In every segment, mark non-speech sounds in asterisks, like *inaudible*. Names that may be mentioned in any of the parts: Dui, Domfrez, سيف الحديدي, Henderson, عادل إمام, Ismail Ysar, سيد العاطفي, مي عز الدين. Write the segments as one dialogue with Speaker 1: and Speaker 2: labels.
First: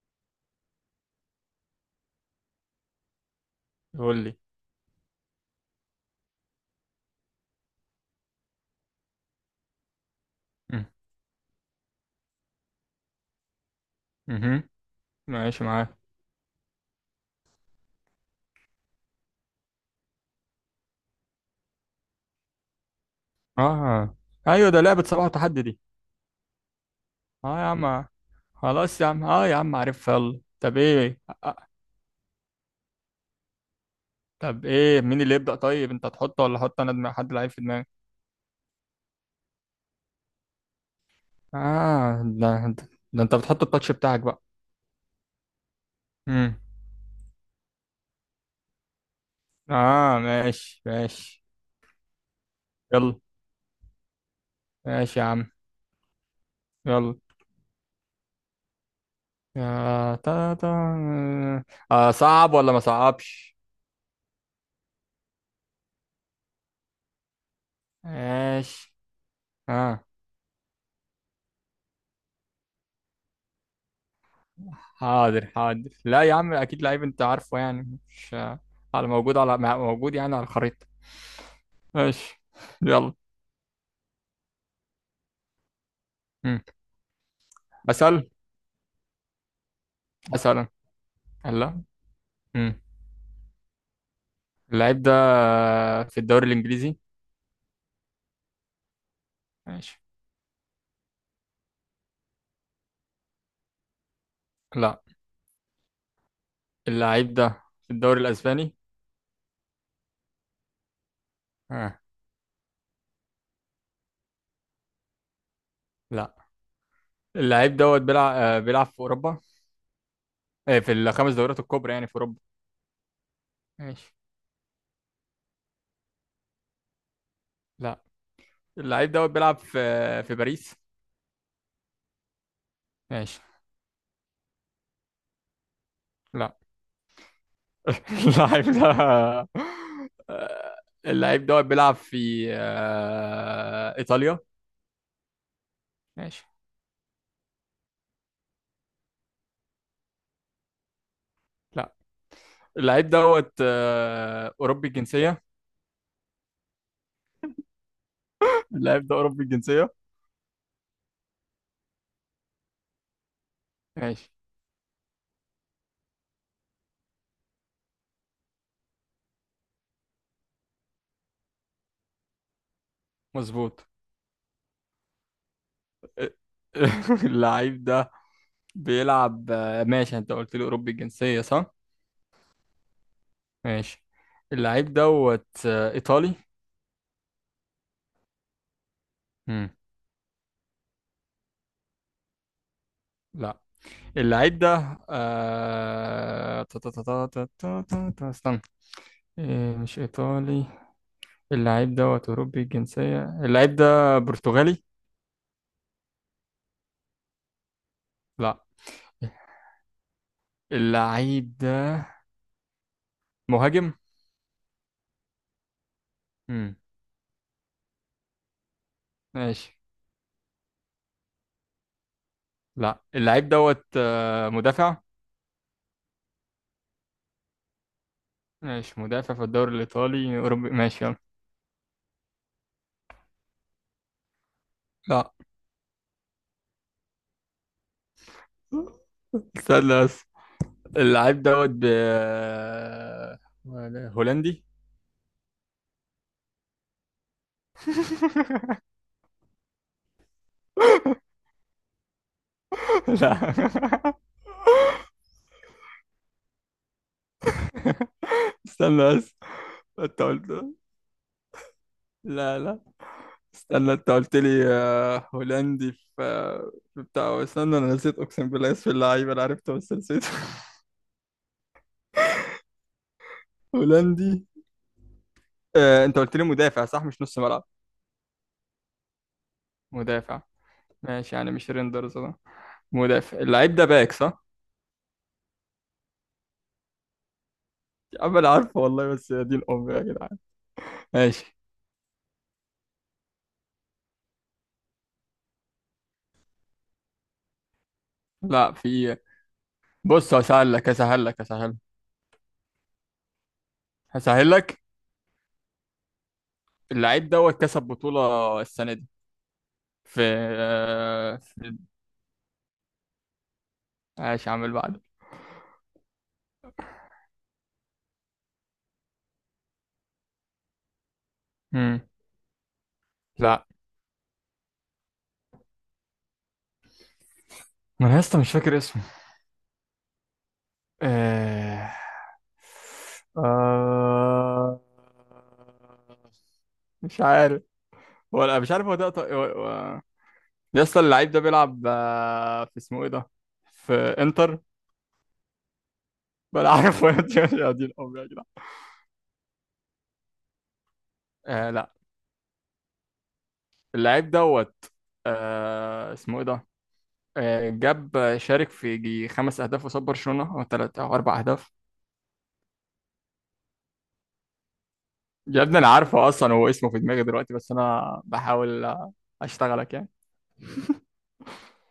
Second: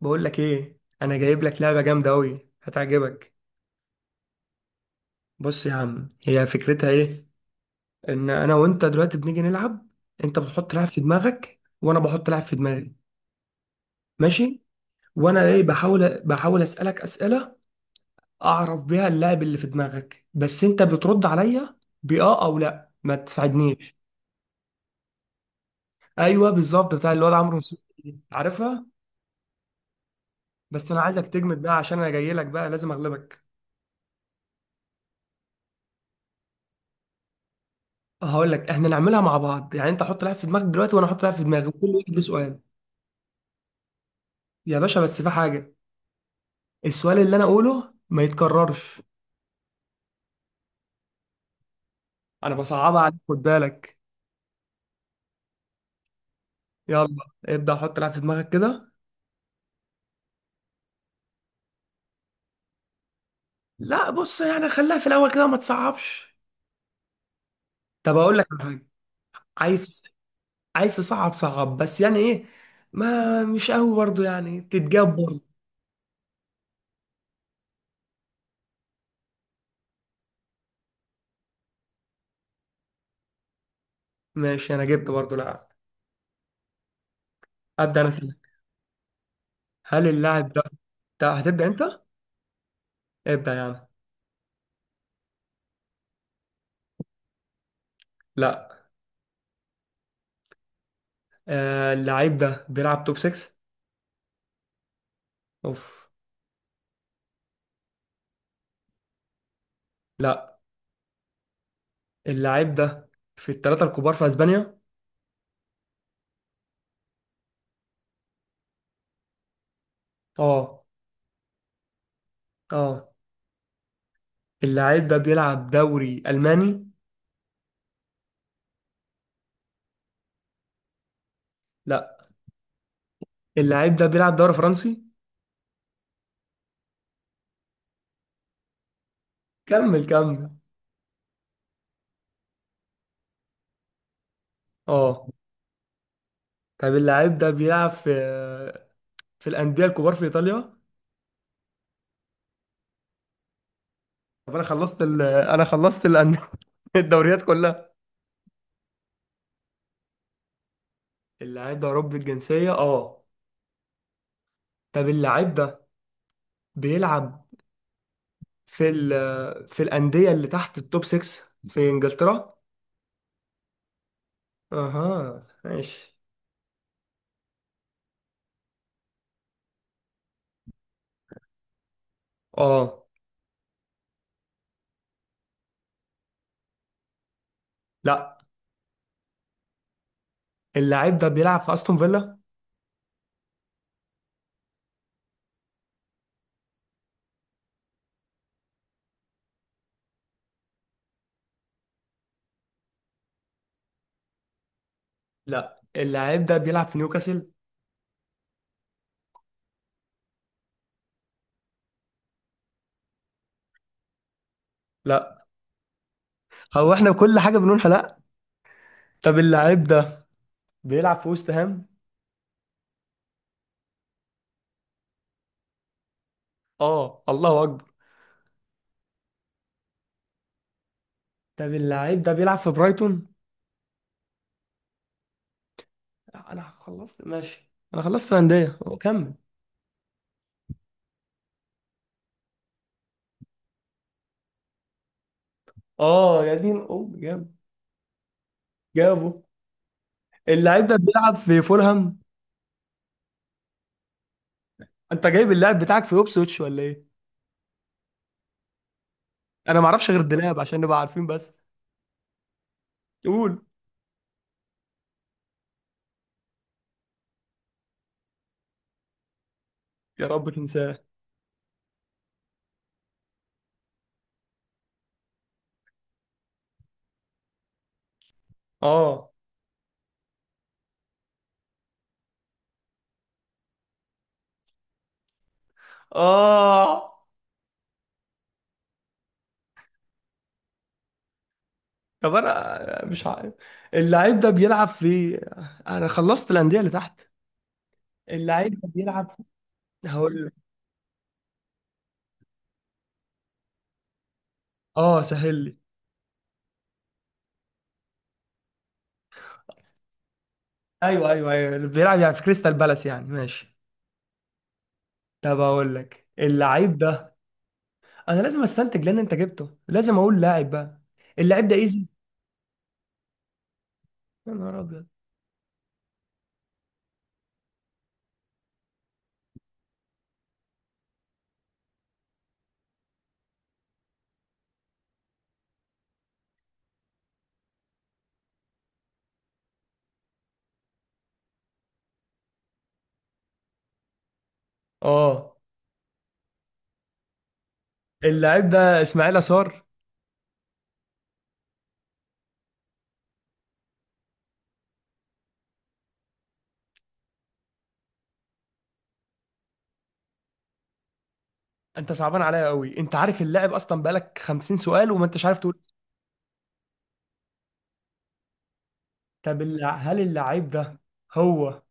Speaker 1: بقول لك ايه، انا جايب لك لعبه جامده قوي هتعجبك.
Speaker 2: قول لي.
Speaker 1: بص يا عم، هي فكرتها ايه؟ ان انا وانت دلوقتي بنيجي نلعب. انت بتحط
Speaker 2: مم.
Speaker 1: لعب في دماغك وانا بحط لعب في دماغي. ماشي.
Speaker 2: مهم.
Speaker 1: وانا ايه،
Speaker 2: ماشي معاك.
Speaker 1: بحاول اسالك اسئله اعرف بيها اللاعب اللي في دماغك، بس انت بترد عليا باه او لا، ما تساعدنيش.
Speaker 2: اه، ايوه، ده لعبة صباح وتحدي دي.
Speaker 1: ايوه بالظبط، بتاع الواد عمرو
Speaker 2: اه يا
Speaker 1: نصوحي
Speaker 2: عم،
Speaker 1: دي. عارفها؟
Speaker 2: خلاص يا عم، اه يا عم عارف. يلا،
Speaker 1: بس انا عايزك تجمد بقى، عشان انا جاي لك بقى لازم اغلبك.
Speaker 2: طب ايه مين اللي يبدأ؟ طيب انت تحطه ولا احط انا دماغ حد لعيب في دماغي.
Speaker 1: هقول لك، احنا نعملها مع بعض، يعني انت حط لعب في دماغك دلوقتي وانا احط لعب في دماغي، وكل واحد له
Speaker 2: اه،
Speaker 1: سؤال.
Speaker 2: ده انت بتحط التاتش بتاعك بقى.
Speaker 1: يا باشا، بس في حاجة:
Speaker 2: مم.
Speaker 1: السؤال اللي أنا أقوله ما يتكررش.
Speaker 2: اه، ماشي ماشي.
Speaker 1: أنا بصعبها عليك،
Speaker 2: يلا،
Speaker 1: خد بالك.
Speaker 2: ماشي يا عم،
Speaker 1: يلا،
Speaker 2: يلا.
Speaker 1: ابدأ حط لعب في دماغك كده.
Speaker 2: يا تا تا اه، صعب ولا ما صعبش؟
Speaker 1: لا بص، يعني خليها في الأول كده ما تصعبش. طب أقول لك على حاجة؟
Speaker 2: ماشي.
Speaker 1: عايز
Speaker 2: اه،
Speaker 1: عايز تصعب صعب، بس يعني إيه؟ ما مش قوي برضه، يعني تتجاب
Speaker 2: حاضر
Speaker 1: برضه.
Speaker 2: حاضر، لا يا عم اكيد لعيب، انت عارفه يعني مش على موجود يعني على الخريطة. ماشي، يلا.
Speaker 1: ماشي، أنا جبت برضه لاعب.
Speaker 2: مم.
Speaker 1: أبدأ أنا
Speaker 2: اسال،
Speaker 1: كده. هل اللاعب ده،
Speaker 2: اسال.
Speaker 1: ده هتبدأ
Speaker 2: لا.
Speaker 1: أنت؟
Speaker 2: مم.
Speaker 1: ابدأ يعني.
Speaker 2: اللعيب ده في الدوري الانجليزي؟
Speaker 1: لا.
Speaker 2: ماشي.
Speaker 1: آه، اللاعب ده بيلعب توب 6؟
Speaker 2: لا.
Speaker 1: أوف.
Speaker 2: اللعيب ده في الدوري الاسباني؟
Speaker 1: لا،
Speaker 2: آه.
Speaker 1: اللاعب ده في الثلاثة الكبار في أسبانيا؟
Speaker 2: لا. اللعيب دوت بيلعب في اوروبا.
Speaker 1: اه.
Speaker 2: في الخمس دوريات الكبرى يعني في اوروبا.
Speaker 1: اه،
Speaker 2: ماشي.
Speaker 1: اللاعب ده بيلعب دوري ألماني؟
Speaker 2: لا. اللعيب دوت بيلعب في باريس.
Speaker 1: لا،
Speaker 2: ماشي.
Speaker 1: اللاعب ده بيلعب دوري فرنسي؟
Speaker 2: لا. *laughs* اللعيب ده
Speaker 1: كمل.
Speaker 2: اللعيب دوت بيلعب في ايطاليا.
Speaker 1: اه.
Speaker 2: ماشي.
Speaker 1: طب اللاعب ده بيلعب في الأندية الكبار في إيطاليا؟
Speaker 2: لا. اللعيب دوت
Speaker 1: طب انا
Speaker 2: اوروبي
Speaker 1: خلصت
Speaker 2: الجنسيه.
Speaker 1: انا خلصت *laughs* الدوريات كلها.
Speaker 2: اللعيب ده اوروبي الجنسيه.
Speaker 1: اللاعب ده أوروبي الجنسية، اه.
Speaker 2: ماشي.
Speaker 1: طب اللاعب ده بيلعب في في الأندية اللي تحت التوب 6 في إنجلترا؟
Speaker 2: مظبوط.
Speaker 1: اها، ماشي.
Speaker 2: *laughs* اللعيب ده بيلعب ماشي، انت قلت لي اوروبي الجنسيه صح؟
Speaker 1: اه.
Speaker 2: ماشي. اللعيب دوت ايطالي.
Speaker 1: لا،
Speaker 2: مم.
Speaker 1: اللاعب ده بيلعب في أستون فيلا؟
Speaker 2: لا. اللعيب ده استنى إيه مش ايطالي؟ اللعيب دوت اوروبي الجنسيه، اللعيب ده برتغالي.
Speaker 1: لا، اللاعب ده بيلعب في نيوكاسل؟
Speaker 2: لا. اللعيب ده مهاجم.
Speaker 1: لا.
Speaker 2: امم
Speaker 1: احنا كل حاجه بنقول لا؟ طب
Speaker 2: ماشي.
Speaker 1: اللاعب ده بيلعب في وست هام؟
Speaker 2: لا. اللعيب دوت مدافع.
Speaker 1: اه، الله اكبر.
Speaker 2: ماشي، مدافع في الدوري الإيطالي أوروبي. ماشي، يلا.
Speaker 1: طب اللاعب ده بيلعب في برايتون؟
Speaker 2: لا.
Speaker 1: لا، انا خلصت، ماشي، انا خلصت الانديه، هو كمل.
Speaker 2: استنى بس، اللعيب دوت هولندي.
Speaker 1: اه يا دين ام، جاب
Speaker 2: *laughs*
Speaker 1: جابه. اللاعب ده بيلعب في فولهام؟
Speaker 2: لا،
Speaker 1: انت جايب اللاعب بتاعك في اوبسويتش ولا ايه؟
Speaker 2: استنى بس،
Speaker 1: انا ما اعرفش غير
Speaker 2: انت قلت،
Speaker 1: الدلاب، عشان نبقى عارفين بس.
Speaker 2: لا لا،
Speaker 1: قول.
Speaker 2: استنى، انت قلت لي هولندي في بتاع، استنى انا نسيت، اقسم بالله اسم اللعيب انا عرفته بس
Speaker 1: يا
Speaker 2: نسيته.
Speaker 1: رب تنساه.
Speaker 2: *laughs* هولندي. انت قلت لي مدافع صح، مش نص ملعب؟
Speaker 1: اه.
Speaker 2: مدافع. ماشي، يعني مش ريندرز ده؟ مدافع. اللعيب ده باك صح؟
Speaker 1: اه.
Speaker 2: يا عم انا عارفه والله بس يا دين امي يا جدعان. ماشي.
Speaker 1: طب انا مش عارف. اللاعب ده بيلعب في، انا خلصت الانديه اللي تحت. اللاعب
Speaker 2: لا،
Speaker 1: ده
Speaker 2: في.
Speaker 1: بيلعب.
Speaker 2: بص،
Speaker 1: هقول لك.
Speaker 2: هسهل لك.
Speaker 1: اه سهل لي.
Speaker 2: اللعيب دوت كسب بطولة السنة دي في
Speaker 1: ايوه
Speaker 2: آه،
Speaker 1: ايوه ايوه،
Speaker 2: في
Speaker 1: اللي بيلعب يعني في كريستال بالاس يعني. ماشي،
Speaker 2: ماشي، عامل بعد.
Speaker 1: طب اقول لك، اللعيب ده، انا لازم استنتج لان انت جبته، لازم اقول لاعب بقى. اللعيب ده
Speaker 2: مم.
Speaker 1: ايزي.
Speaker 2: لا،
Speaker 1: يا نهار ابيض.
Speaker 2: ما انا لسه مش فاكر اسمه. آه... آه... مش عارف. هو لا، مش عارف هو ده. يا اسطى اللعيب ده بيلعب في، اسمه ايه ده، في انتر.
Speaker 1: اه.
Speaker 2: بلا عارف. *laughs* يا دي يا دي الأم يا جدعان.
Speaker 1: اللعيب ده اسماعيل يسار؟
Speaker 2: آه، لا. اللعيب دوت اسمه ايه ده. جاب شارك في يجي خمس اهداف قصاد برشلونة، او ثلاث او اربع اهداف.
Speaker 1: انت صعبان عليا قوي، انت عارف اللاعب اصلا، بقالك 50 سؤال وما انتش عارف
Speaker 2: يا
Speaker 1: تقول.
Speaker 2: ابني انا عارفه اصلا، هو اسمه في دماغي دلوقتي بس انا بحاول
Speaker 1: طب
Speaker 2: اشتغلك يعني.
Speaker 1: هل اللعيب ده هو،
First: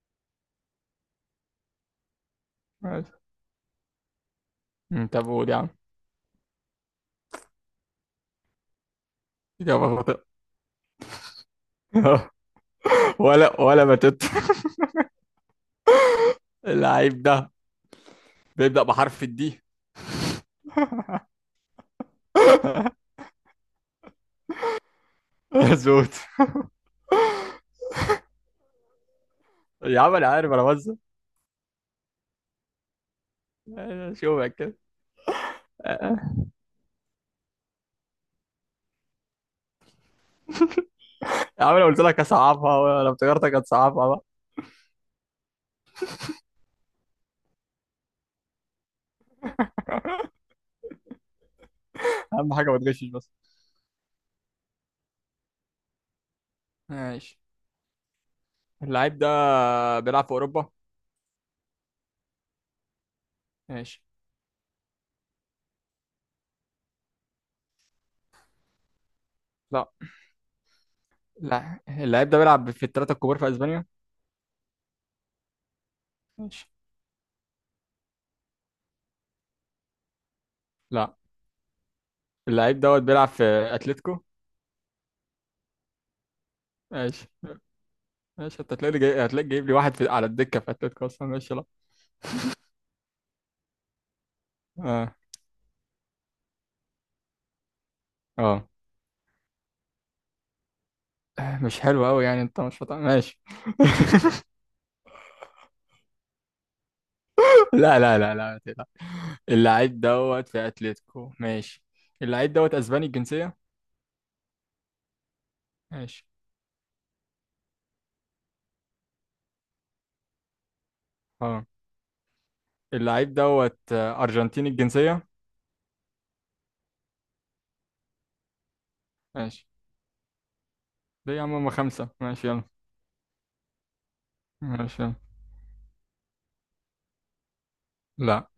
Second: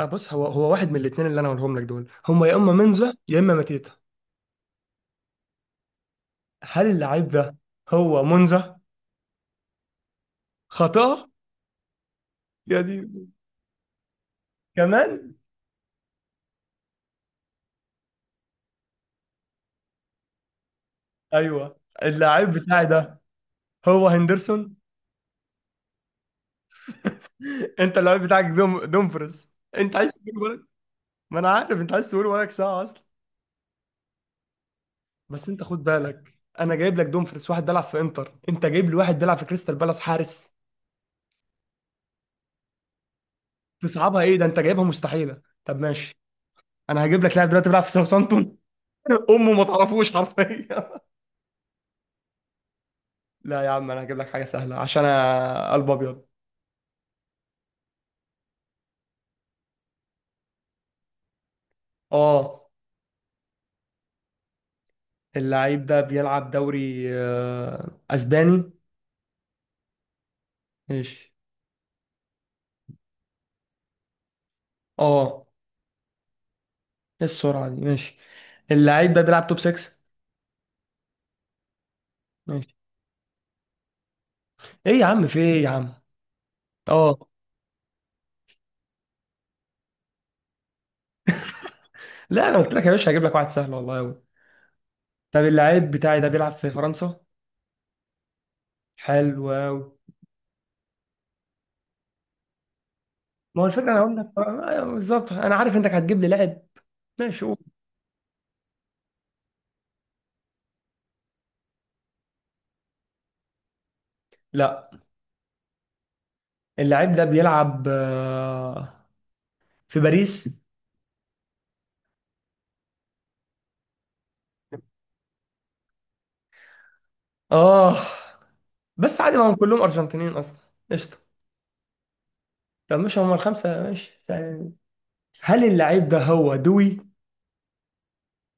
Speaker 1: أه بص، هو واحد من الاثنين اللي انا هقولهم لك دول، هما يا اما
Speaker 2: ماشي.
Speaker 1: منزه يا اما ماتيتا.
Speaker 2: طب قول يا عم.
Speaker 1: هل اللعيب ده هو منزه؟
Speaker 2: اجابه خاطئه.
Speaker 1: خطأ.
Speaker 2: *laughs*
Speaker 1: يا دي.
Speaker 2: ولا بتت. *laughs*
Speaker 1: كمان.
Speaker 2: اللعيب ده بيبدأ بحرف الدي.
Speaker 1: ايوه، اللاعب بتاعي
Speaker 2: *laughs*
Speaker 1: ده هو هندرسون.
Speaker 2: مظبوط.
Speaker 1: *laughs* انت اللاعب بتاعك دوم دومفرز. انت
Speaker 2: يا
Speaker 1: عايز
Speaker 2: عم انا
Speaker 1: تقول
Speaker 2: عارف،
Speaker 1: ولك.
Speaker 2: انا بس
Speaker 1: ما انا عارف، انت عايز تقول ولك ساعه اصلا.
Speaker 2: شوفك.
Speaker 1: بس انت خد
Speaker 2: يا
Speaker 1: بالك، انا جايب لك دومفرز، واحد بيلعب في انتر، انت جايب لي واحد بيلعب في كريستال بالاس حارس.
Speaker 2: عم انا قلت لك هصعبها، لو تجارتك هتصعبها
Speaker 1: تصعبها؟
Speaker 2: بقى.
Speaker 1: ايه ده، انت جايبها مستحيله، طب ماشي. انا هجيب لك لاعب دلوقتي بيلعب في ساوثامبتون. *laughs* امه ما تعرفوش حرفيا.
Speaker 2: اهم حاجه ما تغشش بس.
Speaker 1: *laughs* لا يا عم، انا هجيب لك حاجه سهله، عشان أنا قلب ابيض.
Speaker 2: ماشي. اللعيب ده بيلعب في اوروبا.
Speaker 1: اه.
Speaker 2: ماشي.
Speaker 1: اللعيب ده بيلعب دوري اسباني؟
Speaker 2: لا.
Speaker 1: ماشي.
Speaker 2: لا، اللعيب ده بيلعب في الثلاثه الكبار في اسبانيا.
Speaker 1: اه.
Speaker 2: ماشي.
Speaker 1: ايه السرعة دي، ماشي. اللعيب ده بيلعب توب 6؟
Speaker 2: لا.
Speaker 1: ماشي.
Speaker 2: اللعيب دوت بيلعب في اتلتيكو.
Speaker 1: ايه يا عم، في ايه يا عم؟ اه.
Speaker 2: ماشي. ماشي، انت هتلاقي جايب لي واحد على الدكه في اتلتيكو اصلا. ماشي. لا.
Speaker 1: لا، انا قلت لك يا باشا هجيب لك واحد سهل والله قوي.
Speaker 2: اه
Speaker 1: طب اللعيب بتاعي ده بيلعب في فرنسا؟
Speaker 2: اه،
Speaker 1: حلو قوي.
Speaker 2: مش حلو قوي يعني، انت مش فاطمة. ماشي.
Speaker 1: ما هو الفكرة، انا اقول لك، أيوة بالظبط، انا عارف انك هتجيب لي لاعب. ماشي، قول.
Speaker 2: *laughs* لا لا لا لا، ما تقلقش. اللعيب دوت في اتلتيكو. ماشي. اللعيب دوت اسباني الجنسيه.
Speaker 1: لا.
Speaker 2: ماشي.
Speaker 1: اللعيب ده بيلعب في باريس؟
Speaker 2: اه. اللعيب دوت أرجنتيني الجنسية.
Speaker 1: اه. بس عادي، ما هم
Speaker 2: ماشي.
Speaker 1: كلهم ارجنتينيين اصلا. قشطة.
Speaker 2: ليه يا عم، هما خمسة. ماشي يلا.
Speaker 1: طب مش هم الخمسة؟ ماشي سهل.
Speaker 2: ماشي يلا.
Speaker 1: هل اللعيب ده هو دوي؟
Speaker 2: لا.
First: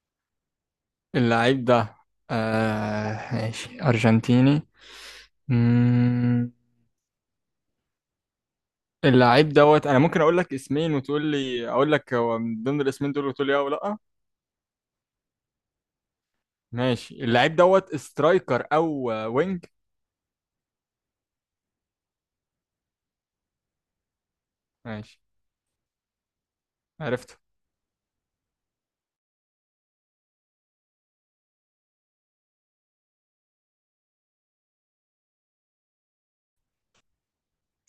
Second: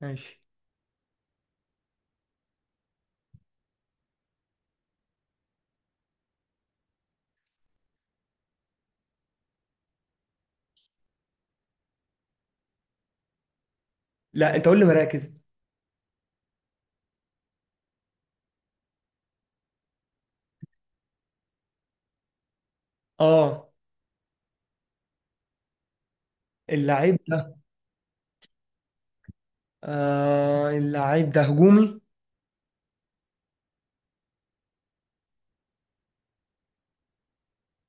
Speaker 1: ماشي.
Speaker 2: اللعيب ده ماشي، أرجنتيني. مم. اللعيب دوت أنا ممكن أقول لك اسمين وتقول لي، أقول لك هو من ضمن الاسمين دول وتقول لي أه ولا لأ.
Speaker 1: لا، انت قول لي مراكز.
Speaker 2: ماشي. اللعيب دوت سترايكر أو وينج.
Speaker 1: اه.
Speaker 2: ماشي.
Speaker 1: اللعيب،
Speaker 2: عرفته.
Speaker 1: آه اللعيب ده هجومي.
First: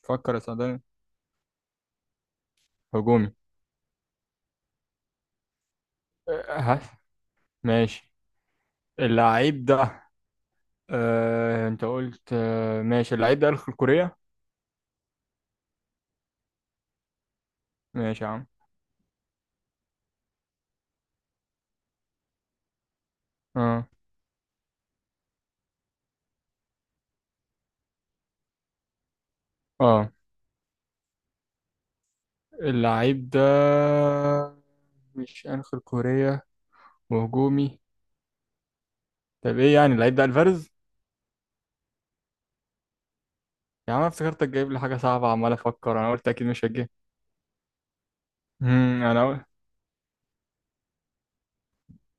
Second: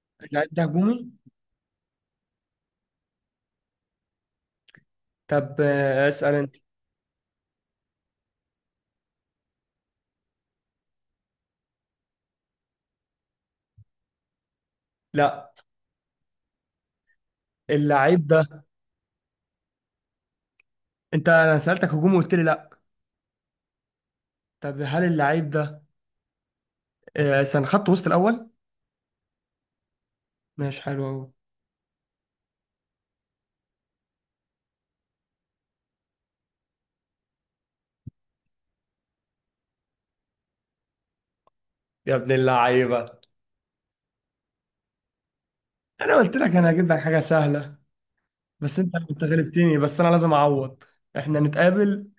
Speaker 2: فكر، يا
Speaker 1: اللعيب ده
Speaker 2: صدقني.
Speaker 1: هجومي.
Speaker 2: هجومي.
Speaker 1: طب اسأل انت.
Speaker 2: ها. ماشي. اللعيب ده أنت قلت ماشي، اللعيب ده الخلق كوريا.
Speaker 1: لا.
Speaker 2: ماشي
Speaker 1: اللعيب
Speaker 2: يا عم.
Speaker 1: ده، انت انا سألتك هجومي وقلت لي لا.
Speaker 2: اه
Speaker 1: طب هل اللعيب ده كان خط وسط الاول؟
Speaker 2: اه.
Speaker 1: ماشي حلو قوي.
Speaker 2: اللعيب ده مش شمال كوريا وهجومي. طب ايه يعني اللعيب ده الفارز؟
Speaker 1: يا ابن اللعيبة،
Speaker 2: يا عم أنا افتكرتك جايب لي حاجه صعبه، عمال افكر انا
Speaker 1: انا
Speaker 2: قلت
Speaker 1: قلت
Speaker 2: اكيد
Speaker 1: لك
Speaker 2: مش
Speaker 1: انا
Speaker 2: هتجيب.
Speaker 1: هجيب لك حاجة سهلة، بس انت انت
Speaker 2: انا قلت
Speaker 1: غلبتني، بس انا لازم اعوض. احنا نتقابل،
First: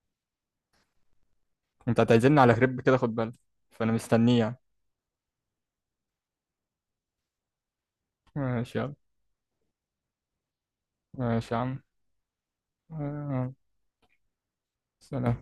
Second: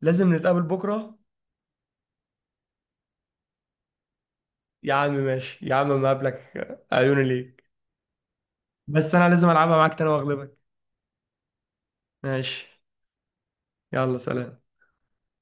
Speaker 1: لازم نتقابل بكرة.
Speaker 2: انت هتعزمني على كريب كده، خد بالك، فانا مستنيه يعني.
Speaker 1: يا عم ماشي، يا عم ما قابلك، عيوني ليك.
Speaker 2: ماشي يلا.
Speaker 1: بس انا لازم العبها معاك تاني واغلبك.
Speaker 2: ماشي يا عم.
Speaker 1: ماشي.
Speaker 2: آه،
Speaker 1: يلا سلام.
Speaker 2: سلام.